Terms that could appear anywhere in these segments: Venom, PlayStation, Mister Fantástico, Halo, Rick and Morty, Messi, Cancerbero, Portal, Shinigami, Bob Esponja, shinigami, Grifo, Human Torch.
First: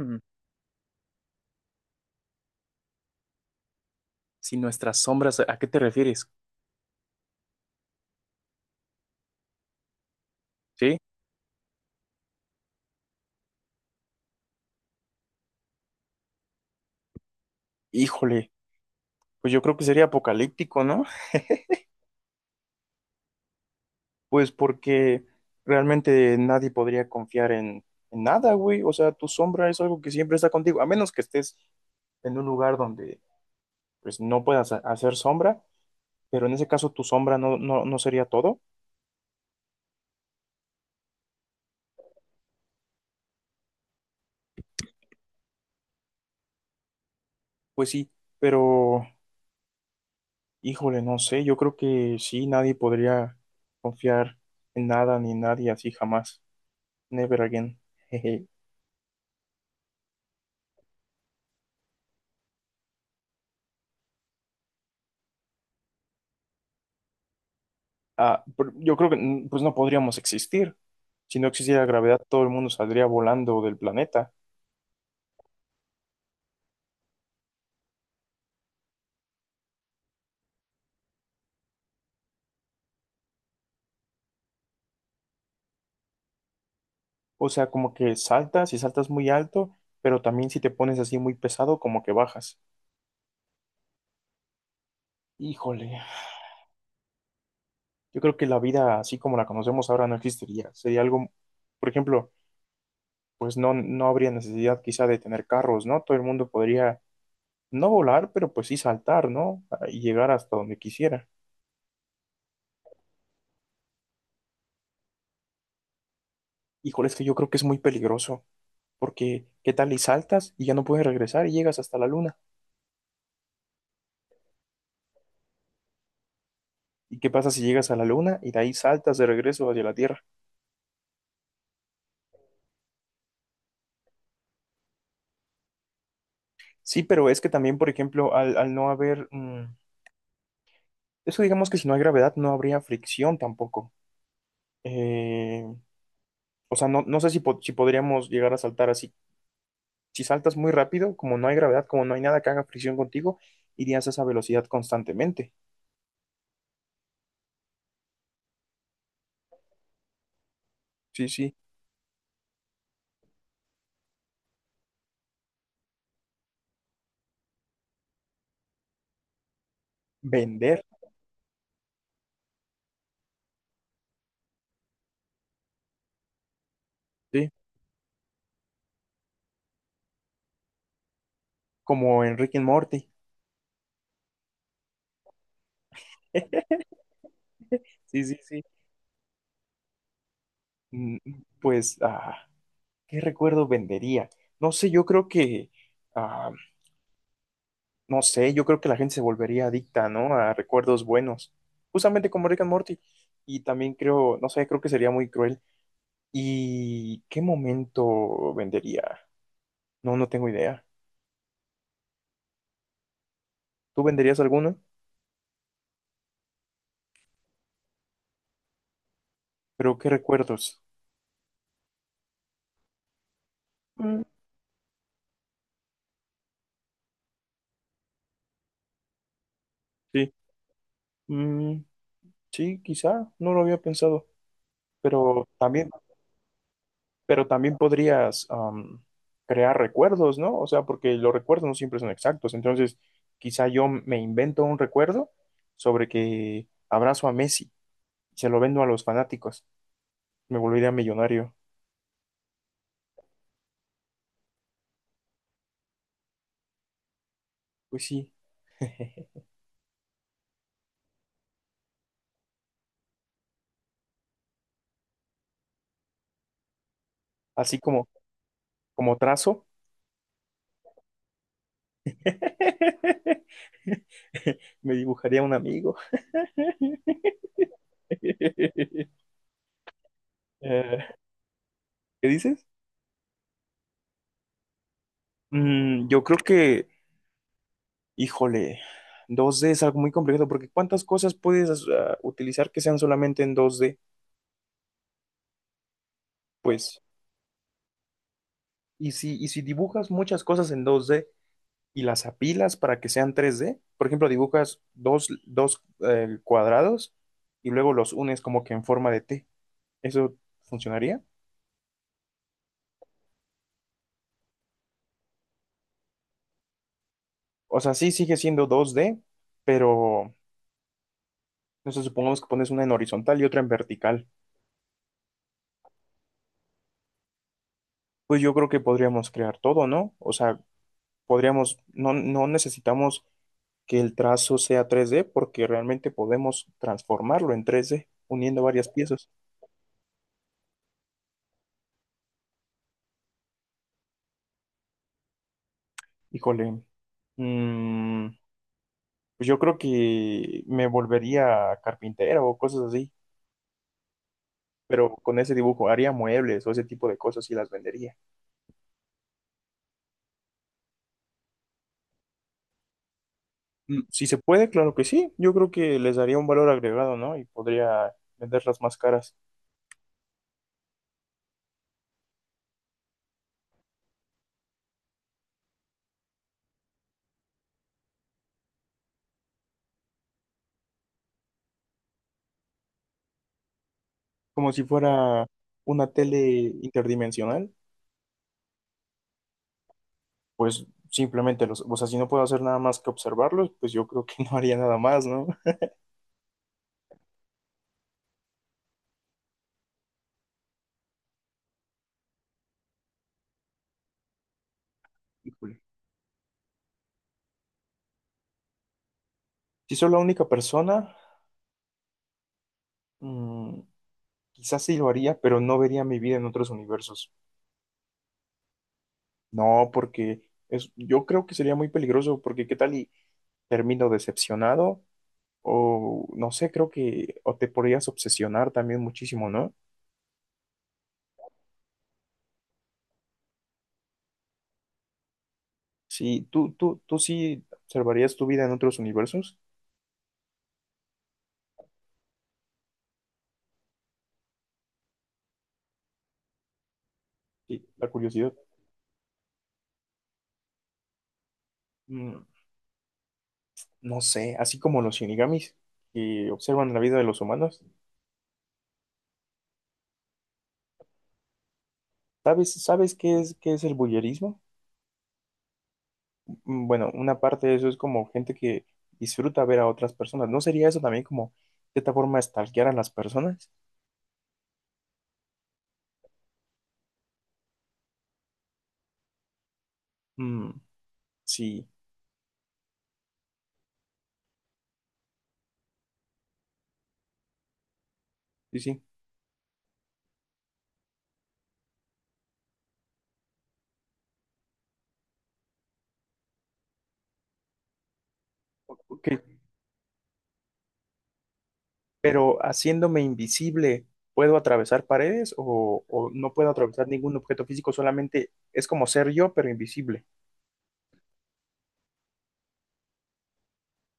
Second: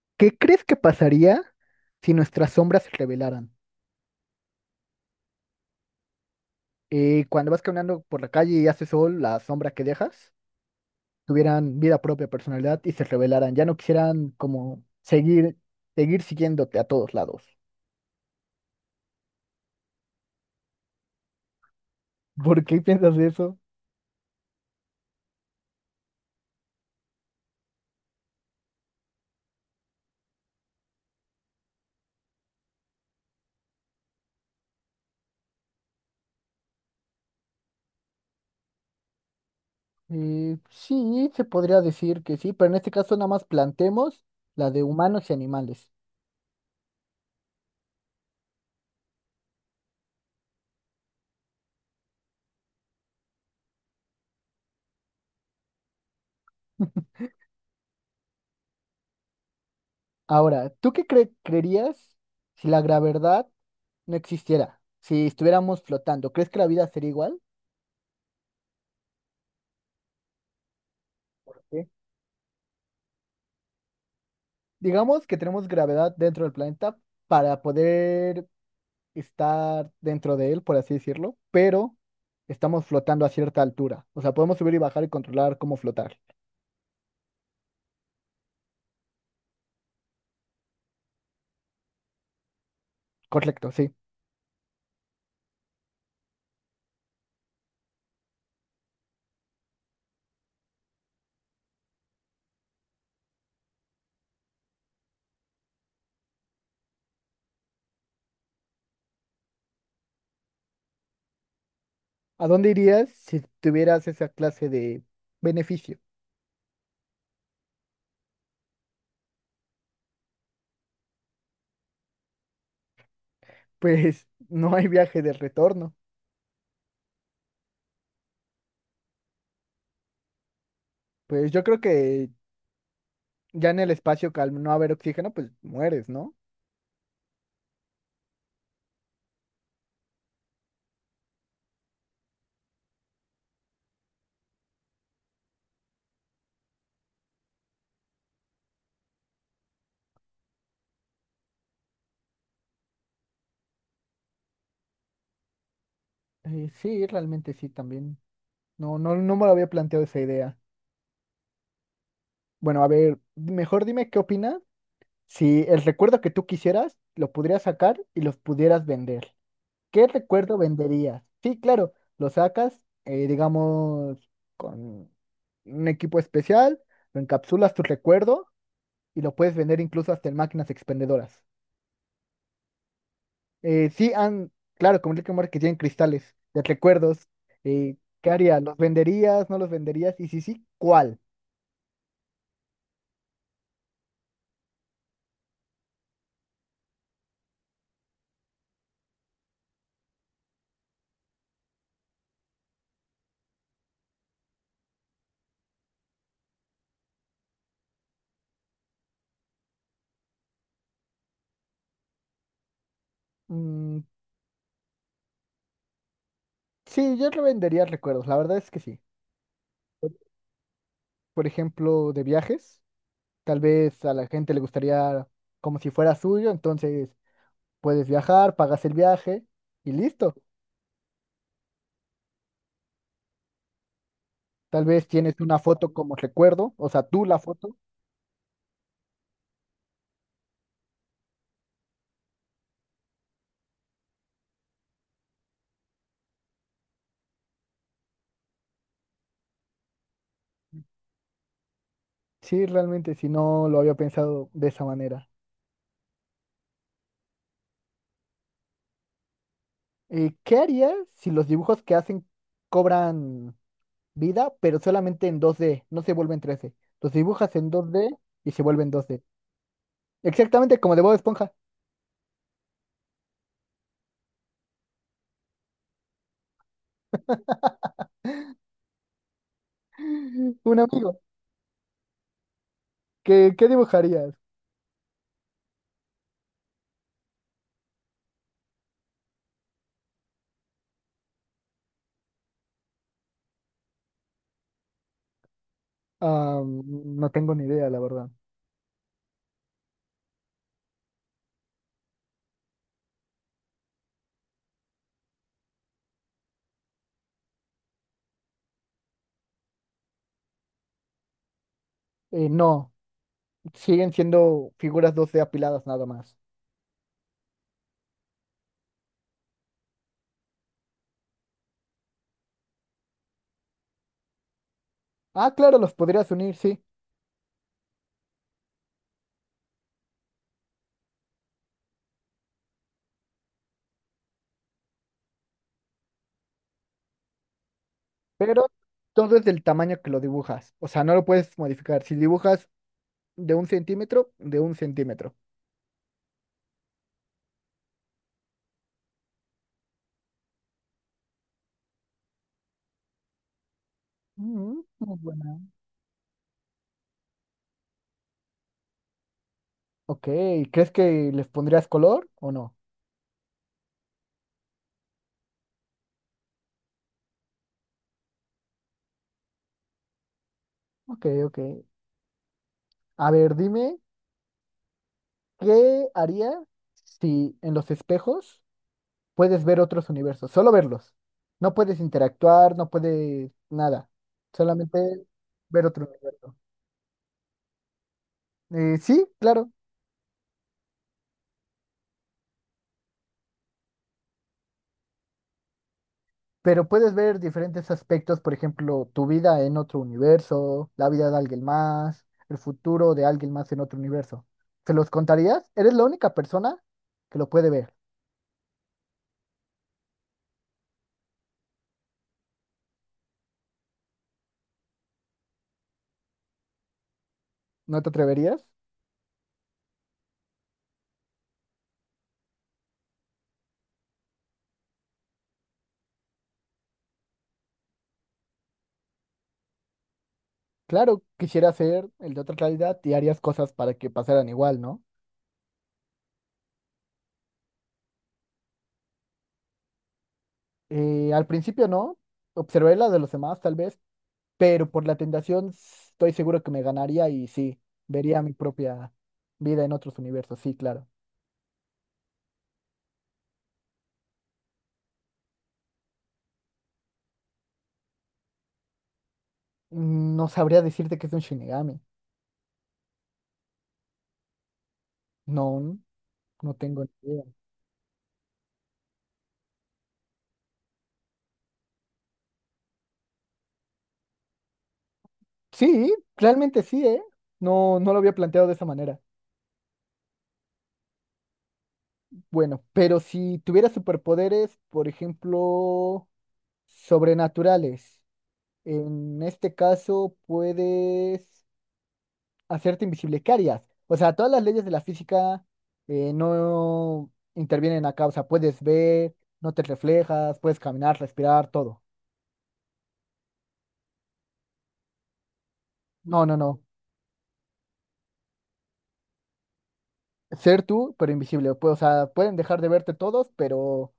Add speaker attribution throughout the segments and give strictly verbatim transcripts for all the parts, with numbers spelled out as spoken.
Speaker 1: Mm,
Speaker 2: ¿Qué crees que pasaría si nuestras sombras se revelaran?
Speaker 1: Si nuestras sombras, ¿a qué te refieres?
Speaker 2: Eh, cuando vas caminando por la calle y hace sol, la sombra que dejas
Speaker 1: ¿Sí?
Speaker 2: tuvieran vida propia, personalidad y se revelaran. Ya no quisieran como seguir, seguir siguiéndote a todos lados.
Speaker 1: Híjole, pues yo creo que sería apocalíptico, ¿no?
Speaker 2: ¿Por qué piensas de eso?
Speaker 1: Pues porque realmente nadie podría confiar en, en nada, güey. O sea, tu sombra es algo que siempre está contigo, a menos que estés en un lugar donde pues no puedas ha- hacer sombra, pero en ese caso tu sombra no, no, no sería todo.
Speaker 2: Eh, sí, se podría decir que sí, pero en este caso nada más planteemos la de humanos y animales.
Speaker 1: Pues sí, pero híjole, no sé, yo creo que sí, nadie podría confiar en nada ni nadie así jamás. Never again.
Speaker 2: Ahora, ¿tú qué cre- creerías si la gravedad no existiera? Si estuviéramos flotando, ¿crees que la vida sería igual?
Speaker 1: Ah, pero yo creo que mm, pues no podríamos existir. Si no
Speaker 2: ¿Por
Speaker 1: existiera
Speaker 2: qué?
Speaker 1: gravedad, todo el mundo saldría volando del planeta.
Speaker 2: Digamos que tenemos gravedad dentro del planeta para poder estar dentro de él, por así decirlo, pero estamos flotando a cierta altura. O sea, podemos subir y bajar y controlar cómo flotar.
Speaker 1: O sea, como que saltas y saltas muy alto, pero también si te pones así muy pesado, como que bajas.
Speaker 2: Correcto, sí.
Speaker 1: Híjole, yo creo que la vida así como la conocemos ahora no existiría. Sería algo, por ejemplo, pues no, no habría necesidad quizá de tener carros, ¿no? Todo el mundo podría no volar, pero pues sí saltar, ¿no? Ah, y llegar hasta donde quisiera.
Speaker 2: ¿A dónde irías si tuvieras esa clase de beneficio?
Speaker 1: Híjole, es que yo creo que es muy peligroso. Porque, ¿qué tal y saltas y ya no puedes regresar y llegas hasta la luna?
Speaker 2: Pues no hay viaje de retorno.
Speaker 1: ¿Y qué pasa si llegas a la luna y de ahí saltas de regreso hacia la Tierra?
Speaker 2: Pues yo creo que ya en el espacio, que al no haber oxígeno, pues mueres, ¿no?
Speaker 1: Sí, pero es que también, por ejemplo, al, al no haber... mm, eso digamos que si no hay gravedad no habría fricción tampoco. Eh, o sea, no, no sé si, po- si podríamos llegar a saltar así. Si saltas muy rápido, como no hay gravedad, como no hay nada que haga fricción contigo, irías a esa velocidad constantemente.
Speaker 2: Eh, sí, realmente sí, también. No, no, no me lo había planteado esa idea.
Speaker 1: Sí, sí.
Speaker 2: Bueno, a ver, mejor dime qué opinas. Si el recuerdo que tú quisieras, lo pudieras sacar y los pudieras vender. ¿Qué recuerdo
Speaker 1: Vender,
Speaker 2: venderías? Sí, claro, lo sacas, eh, digamos, con un equipo especial, lo
Speaker 1: sí.
Speaker 2: encapsulas tu recuerdo y lo puedes vender incluso hasta en máquinas expendedoras.
Speaker 1: Como en Rick and Morty.
Speaker 2: Eh, sí, han, claro, como Rick and Morty que tienen cristales de recuerdos. eh,
Speaker 1: Sí,
Speaker 2: ¿qué
Speaker 1: sí,
Speaker 2: harías?
Speaker 1: sí.
Speaker 2: ¿Los venderías? ¿No los venderías? Y si sí,
Speaker 1: Mm,
Speaker 2: ¿cuál?
Speaker 1: pues, ah. ¿Qué recuerdo vendería? No sé, yo creo que, ah, no sé, yo creo que la gente se volvería adicta, ¿no? A recuerdos buenos, justamente como Rick and Morty. Y también creo, no sé, creo que sería muy cruel. ¿Y qué momento vendería? No, no tengo idea.
Speaker 2: Mm,
Speaker 1: ¿Tú venderías alguno?
Speaker 2: sí, yo vendería recuerdos, la verdad es que sí.
Speaker 1: Pero ¿qué recuerdos?
Speaker 2: Por ejemplo, de viajes. Tal vez a
Speaker 1: Mm,
Speaker 2: la gente le gustaría como si fuera suyo, entonces puedes viajar, pagas el viaje y
Speaker 1: sí.
Speaker 2: listo.
Speaker 1: Mm, sí, quizá, no lo había pensado,
Speaker 2: Tal vez tienes
Speaker 1: pero
Speaker 2: una
Speaker 1: también
Speaker 2: foto como recuerdo, o sea, tú la
Speaker 1: pero también
Speaker 2: foto.
Speaker 1: podrías am, crear recuerdos, ¿no? O sea, porque los recuerdos no siempre son exactos. Entonces, quizá yo me invento un recuerdo sobre que abrazo a Messi y se lo vendo a los fanáticos. Me volvería millonario.
Speaker 2: Sí, realmente, si no lo había pensado de esa manera.
Speaker 1: Pues sí.
Speaker 2: Eh, ¿qué harías si los dibujos que hacen cobran vida, pero solamente en dos D, no se vuelven tres D? Los dibujas en
Speaker 1: Así como,
Speaker 2: dos D y se vuelven
Speaker 1: como
Speaker 2: dos D.
Speaker 1: trazo,
Speaker 2: Exactamente como de Bob Esponja.
Speaker 1: me dibujaría un amigo.
Speaker 2: Un
Speaker 1: Eh,
Speaker 2: amigo.
Speaker 1: ¿qué dices?
Speaker 2: ¿Qué, qué dibujarías?
Speaker 1: Mm, yo creo que híjole, dos d es algo muy complejo porque ¿cuántas cosas puedes ah, utilizar que sean solamente en dos d?
Speaker 2: Ah,
Speaker 1: Pues,
Speaker 2: mm, no tengo ni idea, la verdad.
Speaker 1: y si, y si dibujas muchas cosas en dos d y las apilas para que sean tres d, por ejemplo, dibujas dos, dos eh, cuadrados y luego los unes como que en forma de T, ¿eso funcionaría?
Speaker 2: Eh, no. Siguen siendo figuras dos d apiladas nada más.
Speaker 1: O sea, sí sigue siendo dos d, pero no sé, supongamos que pones una en horizontal y otra en vertical.
Speaker 2: Ah, claro, los podrías unir, sí,
Speaker 1: Pues yo creo que podríamos crear todo, ¿no? O sea, podríamos, no, no necesitamos que el trazo sea tres d porque realmente podemos transformarlo en tres d uniendo
Speaker 2: pero
Speaker 1: varias piezas.
Speaker 2: todo es del tamaño que lo dibujas. O sea, no lo puedes modificar. Si dibujas de un centímetro, de un centímetro.
Speaker 1: Híjole, mm, pues yo creo que me volvería carpintera o cosas así,
Speaker 2: Mm,
Speaker 1: pero
Speaker 2: muy
Speaker 1: con ese
Speaker 2: buena.
Speaker 1: dibujo haría muebles o ese tipo de cosas y las vendería.
Speaker 2: Ok, ¿crees que les pondrías color o no?
Speaker 1: Mm, Si se puede, claro que sí. Yo creo que les daría un valor agregado, ¿no? Y podría venderlas más caras,
Speaker 2: Ok, ok. A ver, dime, ¿qué haría si en los espejos puedes ver otros universos? Solo verlos. No puedes interactuar, no puedes nada.
Speaker 1: como si
Speaker 2: Solamente
Speaker 1: fuera
Speaker 2: ver otro
Speaker 1: una
Speaker 2: universo.
Speaker 1: tele interdimensional,
Speaker 2: Eh, sí, claro.
Speaker 1: pues simplemente los, o sea, si no puedo hacer nada más que observarlos, pues yo creo que no haría nada más, ¿no?
Speaker 2: Pero puedes ver diferentes aspectos, por ejemplo, tu vida en otro universo, la vida de alguien más, el futuro de alguien más en otro universo. ¿Se los contarías?
Speaker 1: Híjole.
Speaker 2: ¿Eres la única persona que lo puede ver?
Speaker 1: Si soy la única persona, mm, quizás sí lo haría, pero no vería mi vida en otros universos.
Speaker 2: ¿No te atreverías?
Speaker 1: No, porque es, yo creo que sería muy peligroso, porque qué tal y termino decepcionado, o no sé, creo que o te podrías obsesionar también muchísimo, ¿no?
Speaker 2: Claro, quisiera ser el de otra realidad y harías cosas para que pasaran igual, ¿no?
Speaker 1: Sí, tú, tú, tú sí observarías tu vida en otros universos.
Speaker 2: Eh, al principio no, observé las de los demás tal vez, pero por la tentación s- estoy seguro que me ganaría y sí,
Speaker 1: Sí, la
Speaker 2: vería mi
Speaker 1: curiosidad.
Speaker 2: propia vida en otros universos, sí, claro.
Speaker 1: Mm, no sé, así como los shinigamis que observan la vida de los humanos.
Speaker 2: Mm, No sabría decirte que es un Shinigami.
Speaker 1: ¿Sabes, sabes qué es, qué es el bullerismo?
Speaker 2: No, no
Speaker 1: mm,
Speaker 2: tengo ni
Speaker 1: bueno, una
Speaker 2: idea.
Speaker 1: parte de eso es como gente que disfruta ver a otras personas. ¿No sería eso también como de esta forma de stalkear a las personas?
Speaker 2: Sí, realmente sí, ¿eh? No, no lo había planteado de esa manera.
Speaker 1: Mm, sí,
Speaker 2: Bueno, pero si tuviera superpoderes, por ejemplo, sobrenaturales,
Speaker 1: sí, sí.
Speaker 2: en este caso puedes hacerte invisible. ¿Qué harías? O sea, todas las leyes de la física eh, no intervienen acá. O sea, puedes
Speaker 1: Ok,
Speaker 2: ver, no te reflejas, puedes caminar, respirar, todo.
Speaker 1: pero haciéndome invisible, ¿puedo atravesar paredes o, o
Speaker 2: No,
Speaker 1: no
Speaker 2: no,
Speaker 1: puedo
Speaker 2: no.
Speaker 1: atravesar ningún objeto físico? Solamente es como ser yo, pero invisible.
Speaker 2: Ser tú, pero invisible. Pues, o sea, pueden dejar de verte todos, pero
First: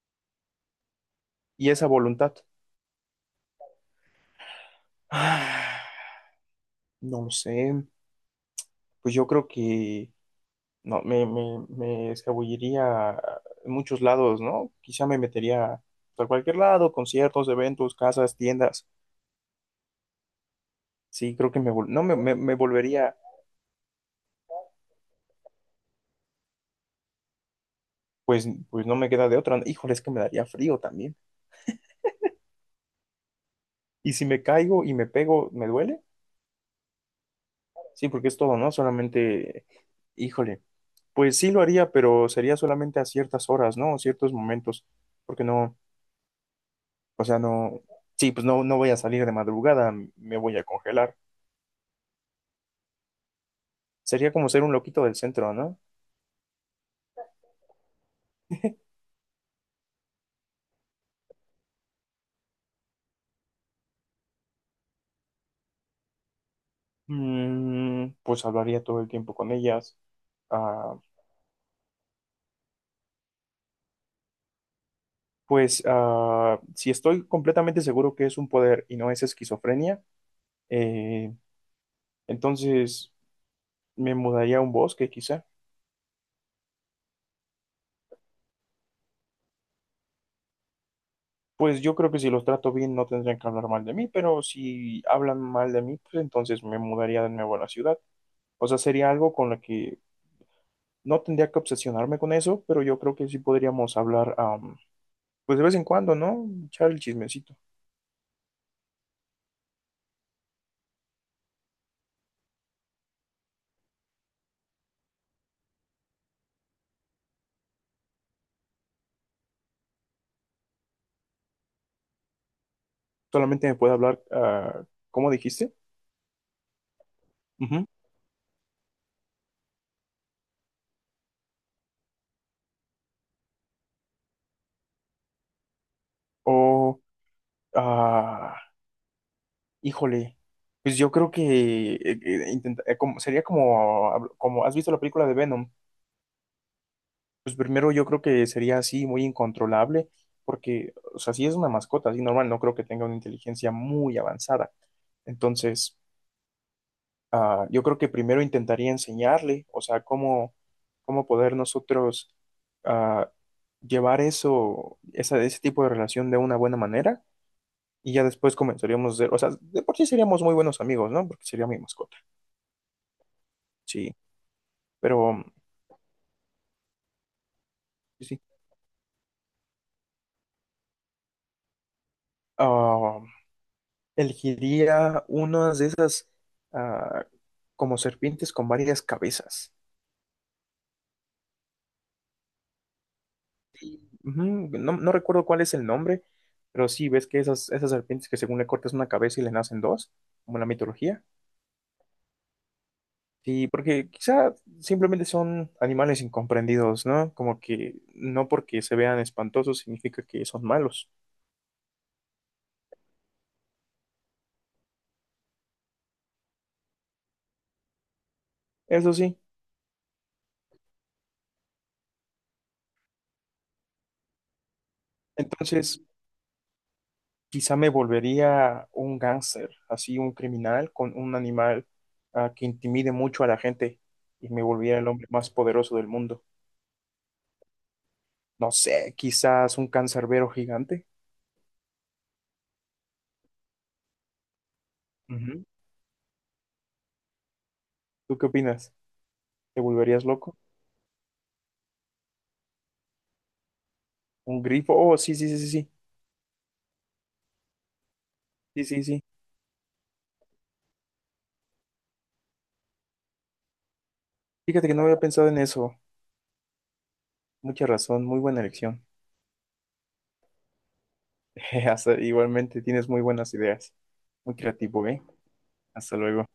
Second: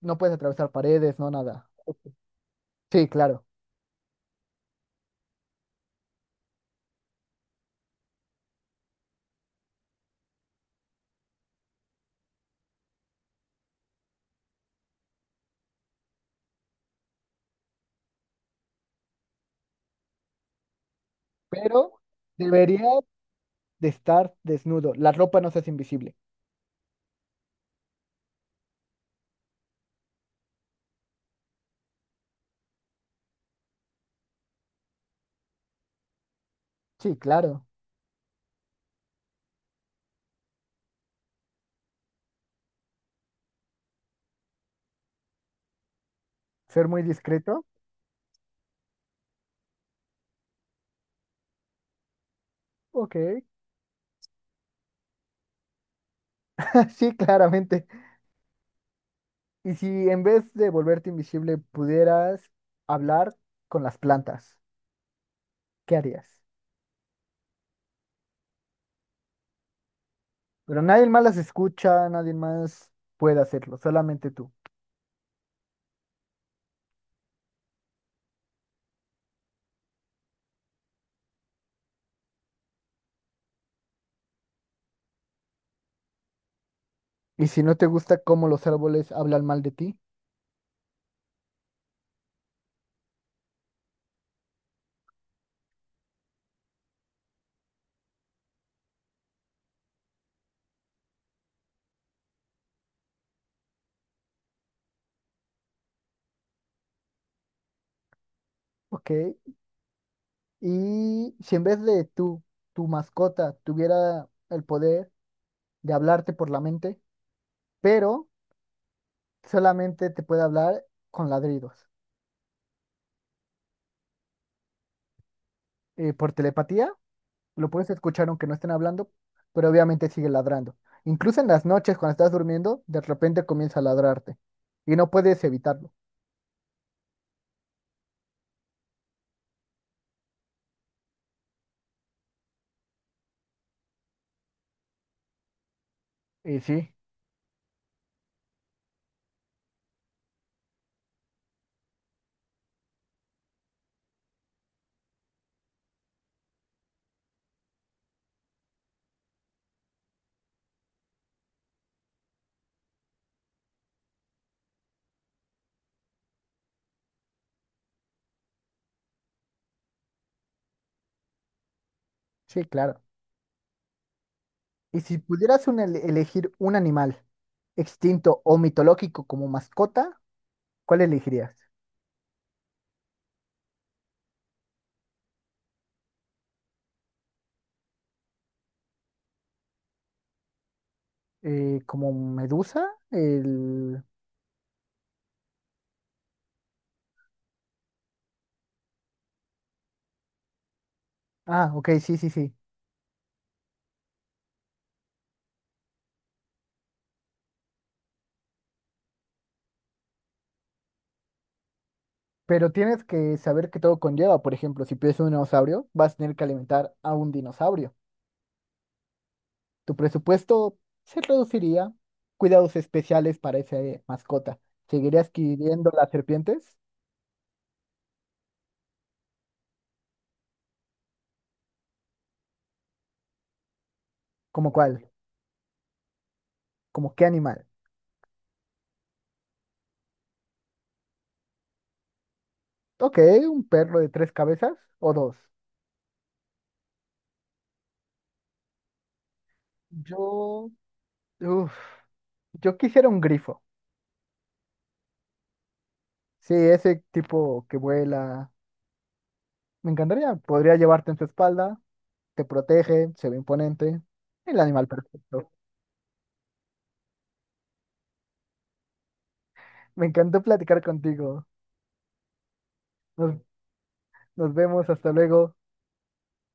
Speaker 2: no puedes atravesar paredes, no nada.
Speaker 1: Y esa voluntad.
Speaker 2: Sí, claro.
Speaker 1: Ah, no lo sé. Pues yo creo que no, me, me, me escabulliría en muchos lados, ¿no? Quizá me metería a cualquier lado, conciertos, eventos, casas, tiendas. Sí, creo que me, vol-
Speaker 2: Pero
Speaker 1: no, me, me, me
Speaker 2: debería
Speaker 1: volvería,
Speaker 2: de estar desnudo. La ropa no se hace invisible.
Speaker 1: pues, pues no me queda de otra, ¿no? Híjole, es que me daría frío también. Y si me caigo y me pego, ¿me duele?
Speaker 2: Sí, claro.
Speaker 1: Sí, porque es todo, ¿no? Solamente, híjole, pues sí lo haría, pero sería solamente a ciertas horas, ¿no? Ciertos momentos, porque no,
Speaker 2: Ser muy
Speaker 1: o sea,
Speaker 2: discreto.
Speaker 1: no, sí, pues no, no voy a salir de madrugada, me voy a congelar.
Speaker 2: Ok.
Speaker 1: Sería como ser un loquito del centro, ¿no?
Speaker 2: Sí, claramente. Y si en vez de volverte invisible pudieras hablar con las plantas, ¿qué harías?
Speaker 1: Mm, pues hablaría todo el tiempo con ellas.
Speaker 2: Pero
Speaker 1: Ah,
Speaker 2: nadie más las escucha, nadie más puede hacerlo, solamente tú.
Speaker 1: pues ah, si estoy completamente seguro que es un poder y no es esquizofrenia, eh, entonces me mudaría a un bosque quizá.
Speaker 2: Y si no te gusta cómo los árboles hablan mal de ti,
Speaker 1: Pues yo creo que si los trato bien no tendrían que hablar mal de mí, pero si hablan mal de mí, pues entonces me mudaría de nuevo a la ciudad. O sea, sería algo con lo que no tendría que obsesionarme con eso, pero yo creo que sí podríamos hablar, am, pues de vez en cuando, ¿no? Echar el chismecito.
Speaker 2: ok. Y si en vez de tú, tu mascota tuviera el poder de hablarte por la mente, pero solamente te puede hablar con ladridos.
Speaker 1: Solamente me puede hablar, ah, ¿cómo dijiste?
Speaker 2: Eh, por telepatía, lo
Speaker 1: Ujú.
Speaker 2: puedes escuchar aunque no estén hablando, pero obviamente sigue ladrando. Incluso en las noches, cuando estás durmiendo, de repente comienza a ladrarte y no puedes evitarlo.
Speaker 1: O, ah, híjole, pues yo creo que eh, eh, intenta- eh, como, sería como, habl- como, ¿has visto la película de Venom?
Speaker 2: Y sí,
Speaker 1: Pues primero yo creo que sería así, muy incontrolable, porque, o sea, si es una mascota, así normal, no creo que tenga una inteligencia muy avanzada. Entonces, ah, yo creo que primero intentaría enseñarle, o sea, cómo, cómo poder nosotros ah, llevar eso, esa, ese tipo de relación de una buena manera. Y ya después comenzaríamos a ser, o sea, de por sí seríamos muy buenos amigos, ¿no? Porque sería mi mascota,
Speaker 2: sí, claro.
Speaker 1: sí,
Speaker 2: Y si
Speaker 1: pero
Speaker 2: pudieras un ele- elegir un animal
Speaker 1: sí, sí,
Speaker 2: extinto o mitológico como mascota, ¿cuál elegirías?
Speaker 1: ah, elegiría unas de esas ah, como serpientes con varias cabezas.
Speaker 2: Eh, ¿como medusa? El...
Speaker 1: Ujú. No, no recuerdo cuál es el nombre, pero sí, ves que esas, esas serpientes que según le cortas una cabeza y le nacen dos, como en la mitología.
Speaker 2: Ah, ok, sí, sí, sí.
Speaker 1: Sí, porque quizá simplemente son animales incomprendidos, ¿no? Como que no porque se vean espantosos significa que son malos.
Speaker 2: Pero tienes que saber que todo conlleva. Por ejemplo, si pides un dinosaurio, vas a tener que alimentar a un dinosaurio.
Speaker 1: Eso sí.
Speaker 2: Tu presupuesto se reduciría. Cuidados especiales para esa eh, mascota. ¿Seguirías adquiriendo
Speaker 1: Entonces,
Speaker 2: las serpientes?
Speaker 1: quizá me volvería un gángster, así un criminal con un animal ah, que intimide mucho a la gente y me
Speaker 2: ¿Como cuál?
Speaker 1: volviera el hombre más poderoso del mundo.
Speaker 2: ¿Como qué animal?
Speaker 1: No sé, quizás un cancerbero gigante.
Speaker 2: Ok, un perro de tres cabezas o dos.
Speaker 1: Ujú. ¿Tú qué opinas? ¿Te volverías loco?
Speaker 2: Yo, uf, yo quisiera un grifo.
Speaker 1: ¿Un grifo? Oh, sí, sí, sí, sí, sí,
Speaker 2: Sí, ese tipo que vuela.
Speaker 1: sí, sí, sí.
Speaker 2: Me encantaría. Podría llevarte en su espalda, te protege, se ve imponente. El
Speaker 1: Fíjate
Speaker 2: animal
Speaker 1: que no había pensado
Speaker 2: perfecto.
Speaker 1: en eso. Mucha razón, muy buena elección.
Speaker 2: Me encantó platicar contigo.
Speaker 1: Hasta- igualmente tienes muy
Speaker 2: Nos,
Speaker 1: buenas ideas.
Speaker 2: nos
Speaker 1: Muy
Speaker 2: vemos,
Speaker 1: creativo,
Speaker 2: hasta
Speaker 1: ¿eh?
Speaker 2: luego.
Speaker 1: Hasta luego.